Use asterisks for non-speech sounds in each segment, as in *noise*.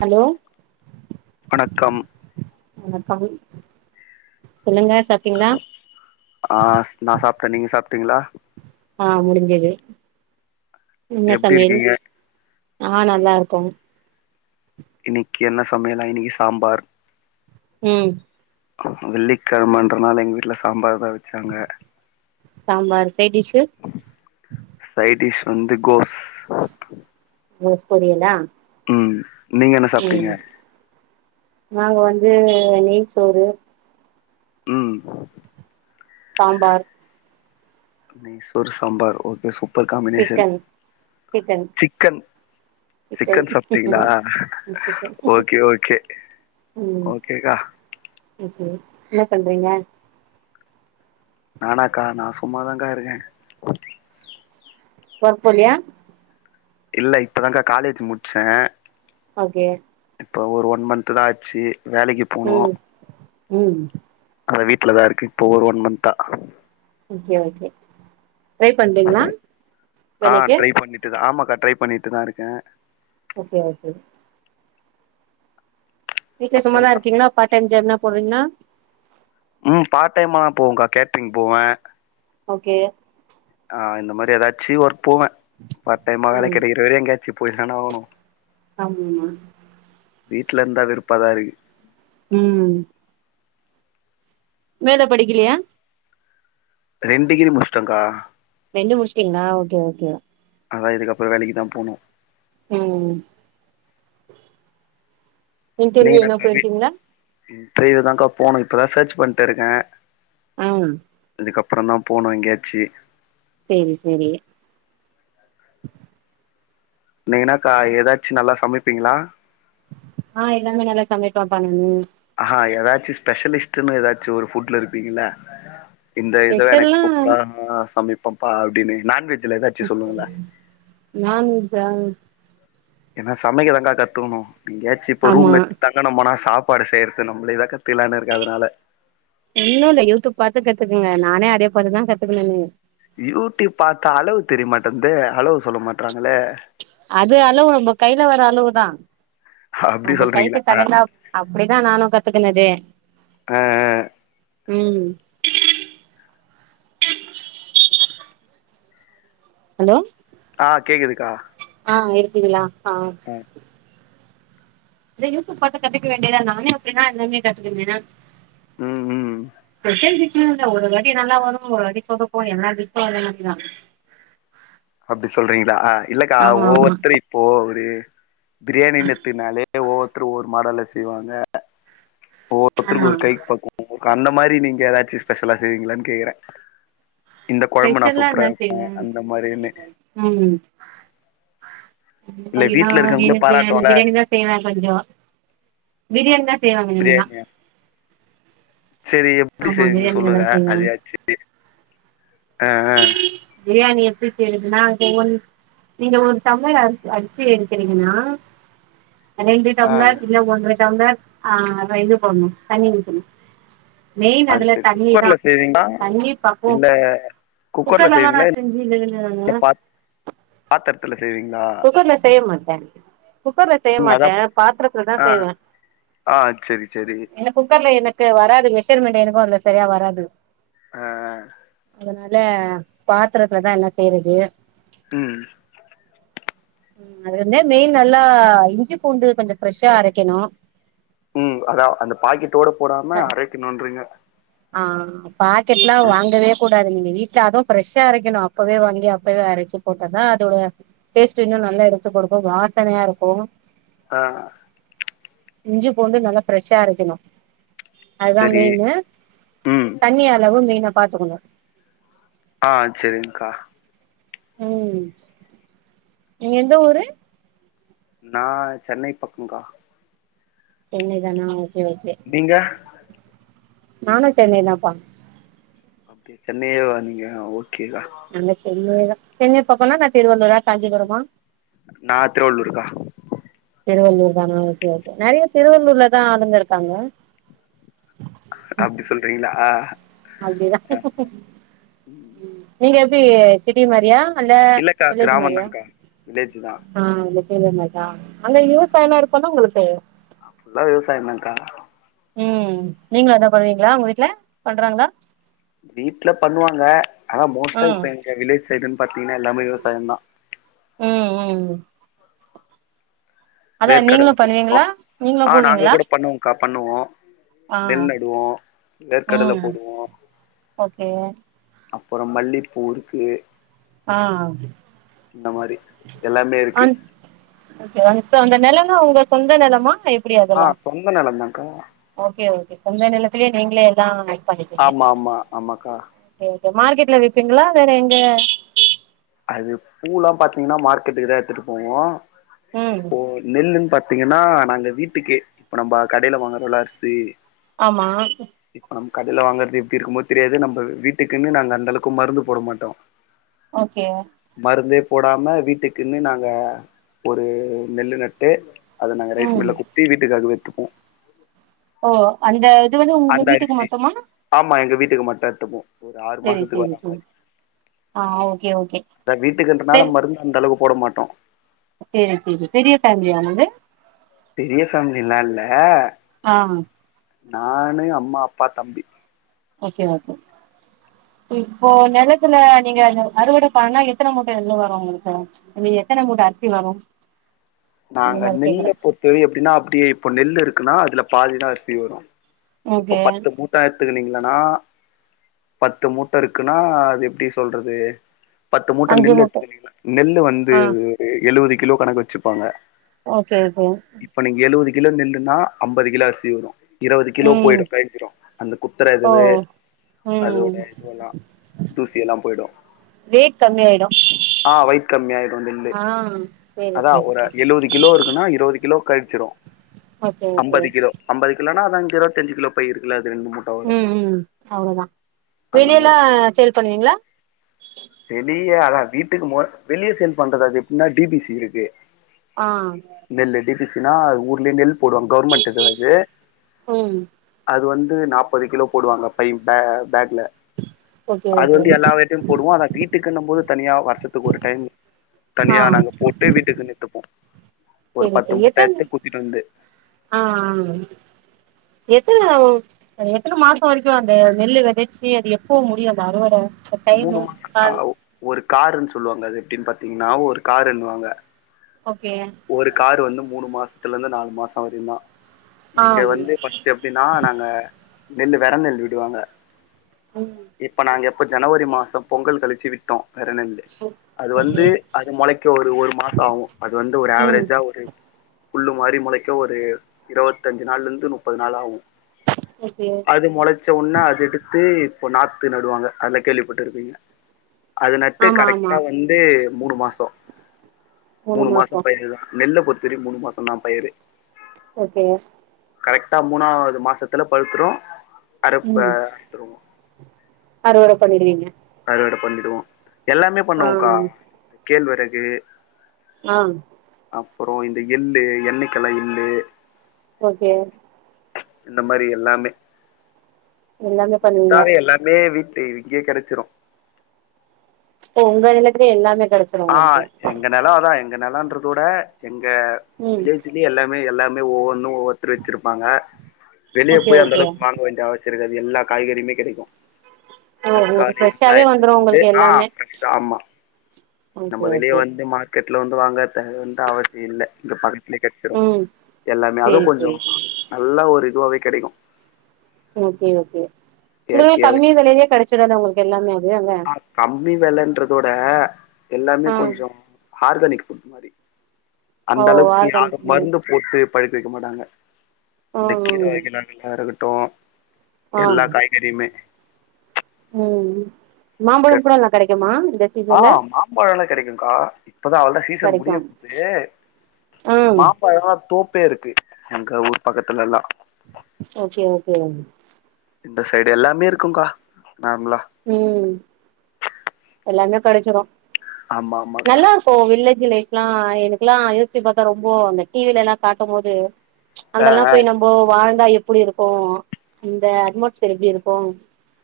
Hello வணக்கம் வணக்கம் சொல்லுங்க சாப்டீங்களா ஆ நா சாப்ட்டே நீங்க சாப்ட்டீங்களா ஆ முடிஞ்சது என்ன எப்டி சமையல் இருக்கீங்க ஆ நல்லா இருக்கோ இன்னக்கி என்ன சமையலா இன்னக்கி சாம்பார் ம் வெள்ளிக்கெழமன்றனால எங்க வீட்ல சாம்பார்தா வச்சாங்க சாம்பார் சைடிஷ் சைடிஷ் வந்து கோஸ் கோஸ் பொரியலா ம் நீங்க என்ன சாப்ட்டீங்க ம் நாங்க வந்து நெய் சோறு ம் சாம்பார் நெய் சோறு sambar okay super combination chicken chicken chicken chicken சாப்ட்டீங்களா சிக்கன் ஓகே ஓகே ம் ஓகேக்கா ஓகே என்ன பண்றீங்க நானாக்கா நா சும்மாதாக்கா இருக்கே ஒர்க் போலியா இல்ல இப்பதாக்கா காலேஜ் முடிச்சே ஓகே இப்போ ஒரு ஒன் மந்த்தா ஆச்சு வேலைக்கு போனு ம், ம் அதா வீட்லதா இருக்க இப்போ ஒரு ஒன் மந்த்தா ஓகே ஓகே ட்ரை பண்றீங்களா ஆ வேலைக்கு ட்ரை பண்ணிட்டுதா ஆமாக்கா ட்ரை பண்ணிட்டுதா இருக்கே ஓகே ஓகே வீட்டு சும்மாதா அப்புறம்க்கா இருங்கீங்கனா பார்ட் டைம் ஜாப்னா போவிங்களா ம் பார்ட் டைம்மாலா போவேக்கா கேட்டரிங் போவே ஓகே ஆ இந்த மாரி ஏதாச்சு ஒர்க் போவே பார்ட்டைமா வேல ஆமா கெடைக்கிறவர எங்கயாச்சு போயிதான ஆவணு ஆமா வீட்ல இருந்தா வெறுப்பாதா இருக்கு ம் மேல படிக்கலையா ரெண்டு டிகிரி முடிச்சுட்டங்க்கா ரெண்டு முடிச்சிட்டிங்களா ஓகே ஓகே அதா இதுக்கு அப்றோ வேலைக்குதா போனும் ம் இன்டர்வியூ நீங்க எதுனா என்னக்கா போயிருக்கீங்களா இப்பயேதாங்க்கா போவணு இப்பதா சர்ச் பண்ணிட்டு இருக்க ம் அதுக்கப்பறம்தா போனும் எங்கயாச்சு சேரி சேரி நீங்க என்னாக்கா ஏதாச்சும் நல்லா சமைப்பீங்களா ஆ எல்லாமே நல்லா சமைப்பப்பா நானு ஆ ஏதாச்சும் ஸ்பெஷலிஸ்ட்னு ஏதாச்சு ஒரு ஃபுட்ல இருப்பீங்களா இந்த இதுவே எனக்கு ஸ்பெஷல்லா சூப்பரா சமைப்பம்ப்பா அப்டின்னு நான்வெஜ் சேரி சேரி நான்வெஜ்ஜா ஏன்னா சமைக்கதாங்கா கத்துக்கணு எங்கயாச்சு இப்ப ஆமா ரூம் எடுத்து தங் கனுபோன சாப்பாடு செய்யறது நம்பளேதா கத்துக்லான்னு இருக்கு அதனால ஒன்னு இல்ல யூடியூப் பாத்து கத்துக்கங்க நானே அதே பாத்துதா கத்துக்கனனே யூடியூப் பாத்தா அளவு தெரிய மாட்டன்னுதே அளவு சொல்ல மாட்றாங்களே அது அளவு நம்ம கையில வர அளவுதா அப்டி நம்ப கைக்குக்கு சொல்றீங்களா ஆ தகுந்தா அப்டிதா நானு கத்துக்குனது ஆ ஆ ம் ஹலோ ஆ கேக்குதுக்கா ஆ இருக்கீங்களா ஆ ம் இந்த யூடியூப் பாத்து கத்துக்க வேண்டியதா நானே அப்டிதா எல்லாமே கத்துக்குன ம் ம் ஸ்பெஷல் டிஷ்னு இல்ல ஒரு வாட்டி நல்லா வரு ஒரு வாட்டி சொதப்பும் எல்லா டிஷ்ஷும் அதே மாரிதா *unintelligible* அப்டி சொல்றீங்களா இல்லக்கா ஆமா ஆமா ஒவ்வொருத்தரு இப்போ ஒரு பிரியாணின் எத்துனாலே ஒவ்வொருத்தரு ஒவ்வொரு மாடல்ல செய்வாங்க ஒவ்வொ ஆமா ருத்தர்க்கு ஒரு கைப் பக்குவோ *inaudible* அந்த மாரி நீங்க எதாச்சு ஸ்பெஷலா செய்வீங்ளான் கேக்கறே இந்த கொழம்பு நா ஸ்பெஷல்லா சூப்பரா என்ன வெப்பே செய்வ அந்த மாரினு ம் அந்த இல்ல மாரின்னா வீட்ல இருக்கவங்களே எனக்கு அந்த பாராட்டுவாங்க பிரியாணி தா செய்வே கொஞ்சோ பிரியாணி தா செய்வே அப்பிடினா பிரியாணி செரி எப்பிடி ஆமா செய்வீங்க பிரியாணி நல்லா சொல்லுங்க செய்வே அதயாச்சி ஆ ஆ பிரியாணி எப்டி செய்யற்துன்னா போ ஒன் நீங்க ஒரு டம்ளர் அரி அரிசி எடுக்கறீங்னா ரெண்டு ஆ டம்ளர் இல்ல ஒன்ற டம்ளர் ஆ அளவா இது போட்ணு தண்ணி ஊத்தணு மெயின் ஆ அதுல செரி தண்ணி தா குக்கர்ல செய்வீங்களா தண்ணி பக்குவோ இல்ல குக்கர்ல குக்கர்லல்லா நா செய்வீங்களா செஞ்சதில்ல நானு இல்ல பா பாத்திரத்துல செய்வீங்களா குக்கர்ல செய்ய மாட்ட குக்கர்ல செய்ய ம் அதா மாட்டே பாத்தரத்துல் தா ஆ செய்வே ஆ செரி செரி ஏன்னா குக்கர்ல எனக்கு வராது மெஷர்மெண்டு எனக்கு அதுல செரியா வராது ஆ அதுனா ல பாத்தரத்துல தா எல்லா செய்றது ம் அதுமே மெய்ன் நல்லா இஞ்சி பூண்டு கொஞ்சோ ஃப்ரெஷ்ஷா அரைக்கணு ம் அதா அந்த பாக்கெட்டோட போடாம அரைக்கணுன்றீங்க ஆ பாக்கெட்லா ம். வாங்கவே கூடாது நீங்க வீட்ல அது ஃப்ரெஷ்ஷா அரைக்கணு அப்பவே வாங்கி அப்பவே அரச்சி போட்டா தா அதோட டேஸ்ட்டு இன்னு நல்லா எடுத்து குடுக்கு வாசனையா இருக்கு ஆ இஞ்சி பூண்டு நல்லா ஃப்ரெஷ்ஷா அரைக்கணு அதுதா செரி மெயினு ம் தண்ணி அளவு மெய்னா பாத்துக்கணு ஆ செரி்ங்க்கா ம் நீங்க எந்த ஊரு நா சென்னை பக்கங்க்கா சென்னை தானா ஓகே ஓகே நீங்க நானு சென்னை தாம்ப்பா அப்டியா சென்னையேவா நீங்க ஓகேக்கா நாங்க சென்னை தா சென்னை பக்கோனா நா திருவள்ளூரா காஞ்சிபுரமா நா திருவள்ளூர்க்கா திருவள்ளூர் தானா ஓகே ஓகே நெறைய திருவள்ளூர்ல தா ஆளுங்க இருக்காங்க அப்டி சொல்றீங்ளா அப்டிதா ம் நீங்க எப்டி சிட்டி மாரியா இல்ல இல்லக்கா வில்லேஜு கிராமம் மாரியா தான்க்கா வில்லேஜ் தான் ஆ *unintelligible* மார் தா அந்த விவசாயோல்லா இருக்குல்ல உங்களுக்கு அங் ஃபுல்லா விவசாயந்தாங்க்கா ம் நீங்களு அதா பண்ணுவீங்ளா உங்க வீட்ல பண்றாங்ளா வீட்ல பண்ணுவாங்க ஆனா மோஸ்ட்டா ம் இப்ப எங்க வில்லேஜ் சைடுன் பாத்தீங்ன்னா எல்லாமே விவசாயந்தா ம் ம் அதா நீங்களு வேர்க்கடைல போடுவோ பண்ணுவீங்களா நீங்களு ஆ நாங்க போவீங்களா கூட பண்ணுவோகா பண்ணுவோ ஆ நெல் நடுவோ வேர்கடல ம் போடுவோ ஓகே அப்பறோ மல்லீப்பூ இருக்கு ஆ இந்த மாரி எல்லாமே இருக்கு அந் ஒகே ஸோ அந்த நிலனா உங்க சொந்த நெலமா எப் ஆ சொந்த நெலந்தாங்க ஓகே ஓகே சொந்த நிலத்துலயே நீங்களே எல்லா ஆட் பண்ணிக்கீங்க ஆமா ஆமா ஆமாக்கா கே ஓகே மார்க்கெட்ல விப்பீங்களா இல்லனா எங்யாது அது பூலா பாத்தீங்கன்னா மார்க்கெட்டுக்கு தா எடுத்துட்டு போவோ ம் இப்போ நெல்லுன்னு பாத்தீங்கன்னா நாங்க வீட்டுக்கே இப்ப நம்ம கடையில வாங்கறோல அரிசி ஆமா இப்ப நம்ம கடையில வாங்குறது எப்படி இருக்கும்மோ தெரியாது நம்ம வீட்டுக்குன்னு நாங்க அந்த அளவுக்கு மருந்து போட மாட்டோ ஓகே மருந்தே போடாம வீட்டுக்குன்னு நாங்க ஒரு நெல்லு நட்டு அத நாங்க ரைஸ் ம் மில்ல குட்த்து வீட்டுக்காக எட்த்துப்போ ஓ அந்த இது வந்து உங்க அந்த வீட்டுக்கு அரிசி மட்டுமா ஆமா எங்க வீட்டுக்கு மட்டு எத்துப்போ ஒரு ஆறு செரி மாசத்துக்கு செரி வரா செரி மாரி ஆ ஓகே ஓகே அத வீட்டுக்கன்றனால மருந்து அந்தளவுக்கு போட மாட்டோ சேரி சேரி பெரிய ஃபேமிலியானது பெரிய ஃபேமில்லா இல்ல ஆ நானு அம்மா அப்பா தம்பி ஓகே ஓகே இப்போ நெலத்துல நீங்க அறுவடை பண்னா எத்தன மூட்ட நெல்லு வரு உங்களுக்கு உ எத்தன மூட்ட அரிசி வரு இந்த நாங்க மாரி நெல்லு கேக்குறே குத்தவே எப்படின்னா அப்படியேப்ப நெல்லு இருக்குன்னா அதுல பாதிதா அரிசி வரு இப்ப ஓகே பத்து மூட் ட எத்துக்கனீங்களன்னா பத்து மூட்ட இருக்குன்னா அது எப்டி சொல்றது பத்து அஞ்சு மூட்டநெல்லு மூட்ட எடுத்துக்கங்கள நெல்லு வந்து ஆ எழுவது கிலோ கணக்கு வச்சுப்பாங்க ஓகே ஓகே இப்ப நீங்க எழுவது கிலோ நெல்லுன்னா அம்பது கிலோ அரிசி வரு இருபது கிலோ ம் போயிடு கழி்ஞ்சிடு அந்த குத்துற ஓ இதுவு அதோட ம் இதுவல்லா தூசியெல்லா போயிடு ரேட் கம்மியாயிடு ஆ வயிட் கம்மியாயிடு நெல்லு ஆ சேரி அதா சேரி ஒரு சேரி எழுவது கிலோ இருக்குன்னா இருவது கிலோ கழிச்சிடு ஓ சேரி சேரி அம்பது கிலோ அம்பது கிலோனா அதங்க இரதஞ்சு கிலோ பையிருக்குல அது ரெண்டு மூட் உ உ அவ்வளதா அந்த வெளிய எல்லா மாரி ஸேல் பண்ணுவீங்களா வெளிய அதா வீட்டுக்கு வெளிய சேல் பண்றது அது எப்டின்னா டி பி சி இருக்கு ஆ நெல் டி பி சினா ஊர்லயே நெல் போடுவாங் கவர்மெண்ட் இதுவாது உ அது வந்து நாப்பது கிலோ போடுவாங்க பை ல பேக்ல ஓகே அது ஓகே வந்து எல்லா விட்டையும் போடுவோம் அதா வீட்டுக்குன்னும் போது தனியா வருஷத்துக்கு ஒரு டைம் ஆ தனியா நாங்க போட்டு வீட்டுக்கு எத்துப்போம் ஒரு சேரி பத்து சேரி மூட்டை எத்தன எடுத்து குத்திட்டு வந்து ஆ எதுல எத்தனை மாசம் வரைக்கும் அந்த நெல்லு விதச்சு அது எப்ப முடியும் அந்த அறுவடை டைம் மாசம் ஆ கால் ஒரு காரன்னு சொல்லுவாங்க அது எப்படின்னு பாத்தீங்கன்னா ஒரு காரன்னுவாங்க ஓகே ஒரு காரு வந்து மூணு மாசத்துலருந்து நாலு மாசம் வரை தான் ஆ நீங்க வந்து எப்படின்னா நாங்க நெல்லு வெத நெல்லு விடுவாங்க ம் இப்ப நாங்க எப்ப ஜனவரி மாசம் பொங்கல் கழிச்சு விட்டோம் வெத நெல்லு அது ஓகே வந்து அது முளைக்க ஒரு ஒரு மாசம் ஆகும் அது வந்து ஒரு ம் ஆவரேஜா ஒரு புல்லு மாறி மொளைக்க ஒரு இருவத்தஞ்சு நாள்லருந்து முப்பது நாள் ஆகும் ஓகே அது முளைச்ச உடனே அது எடுத்து இப்ப நாத்து நடுவாங்க அதுல கேள்விப்பட்டுருப்பீங்க அது நட்டு ஆமா ஆமா கரெக்டா வந்து மூணு மாசம் மூணு மாசம் பயிர் தான் நெல்ல பொருத்த வரைக்கும் மூணு மாசந்தான் பயரு ஓகே கரெக்டா மூணாவது மாசத்துல பழுத்துரும் அறுப்ப ம் அறுத்துருவோம் அறுவடை பண்ணிடுவீங்க அறுவடை பண்ணிடுவோம் எல்லாமே ஆ பண்ணுவோங்க்கா கேழ்வரகு ஆ அப்புறம் இந்த எள்ளு எண்ணெயக்கெல்லா எள்ளு ஓகே இந்த மாதிரி எல்லாமே எல்லாமே பண்ணுவீங்க டாவே எல்லாமே வீட்டு இங்கயே கிடைச்சிரும் ஓ உங்க எலக்க எல்லாமே கிடைச்சுரும் ஆ எங்க நிலம் தான் எங்க நிலன்றத விட எங்க ம் வில்லேஜ்லயே எல்லாமே எல்லாமே ஒவ்வொன்னும் ஒவ்வொருத்த வச்சிருப்பாங்க வெளியே ஓகே போய் அந்த ஓகே அளவுக்கு வாங்க வேண்டிய அவசிய இருக்காது அது எல்லா காய்கறியுமே கிடைக்கும் ஓ உங்களுக்கு தக்காளி ஃப்ரெஷ்ஷாவே வெங்காயத்துல வந்துரு இருந்து உங்களுக்கு ஆ எல்லாமே ஆமா நம்ம ஓகே வெளிய ஓகே வந்து மார்க்கெட்ல வந்து வாங்க வந்து அவசியம் இல்லை இங்க இங்க கெடைச்சுடும்‌ ம் எல்லாமே சேரி அதுவும் சேரி கொஞ்சம் சேரி நல்ல ஒரு இதுவாவே கிடைக்கும் ஓகே ஓகே உங்கல்லாம் இயற்கையாவே கம்மி கிடைக்கும். விலையிலயே கிடைச்சடா உங்களுக்கு எல்லாமே அது அ ஆ கம்மி வெலன்றதவிட எல்லாமே ஆ கொஞ்சம் ஆர்கானிக் ஃபுட் மாதிரி ஓ அந்த அளவுக்கு யாரு ஆர்கானிக் மாரி மருந்து ஒத்து பழுக்கவைக்க மாட்டாங்க இந்த ம் கீரை ம். வகைலாம் இருக்கட்டும் ஆ எல்லா காய்கறிமே ம் மாம்பழம் கூட கெடைச்சிரு எல்லாம் கிடைக்குமா இந்த ஆ சீசன்ல மாம்பழம் எல்லாம் கிடைக்கும்கா இப்பதான் அவளதான் சீசன் கெடைக்கு முடிய போது ம் மாம்பழல்லாம் தோப்பே இருக்கு எங்க ஊர் பக்கத்துல எல்லாம் ஓகே ஓகே இந்த சைடு எல்லாமே இருக்கும்கா நார்மலா ம் எல்லாமே கெடிச்சிறு ஆமா ஆமாக்கா நல்லா இப்போ வில்லேஜ் லைஃப்ல்லாம் எனக்கு எல்லாம் யோசி பாத்தா ரொம்போ அந்த டிவிலல்லாம் காட்டும் போது அங்க ஆ எல்லா ஆ போய் நம்ம வாழ்ந்தா எப்டி இருக்கும் அந்த அட்மொஸ்பியர் எப்டி இருக்கும்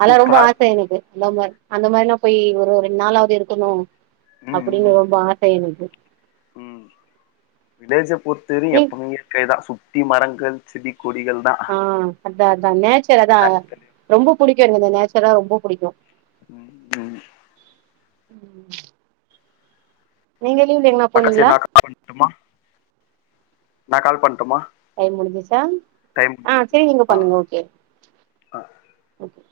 அதெல்லாம் ரொம்ப சூப்பரா இருக்கு ஆசை எனக்கு அந்த மாரி அந்த மாரிலாம் போய் ஒரு ரெண்டு நாளாவது இருக்கணு ம் ம் அப்டின்னு ரொம்ப ஆச எனக்கு ம் விலேஜ் பொர்த்துரும் நீ எப்பமே தான் சுத்தி மரங்கள் செடி கொடிகள் தான் ஆ அதான் அதான் நேச்சர் அதான் எடத்துலயு ரொம்ப புடிக்கும் எனக்கு அந்த நேச்சர்லா ரொம்ப புடிக்கும் ம் ம் ம் நீங்க லிவுல்லா எங்னா அக்கா செரி நான் கால் பண்ணட்மா நான் கால் பண்ணட்டுமா டைம் முடிஞ்சிச்சா ஆ செரி நீங்க ஆ பண்ணுங்க ஓகே ஆ ஓகே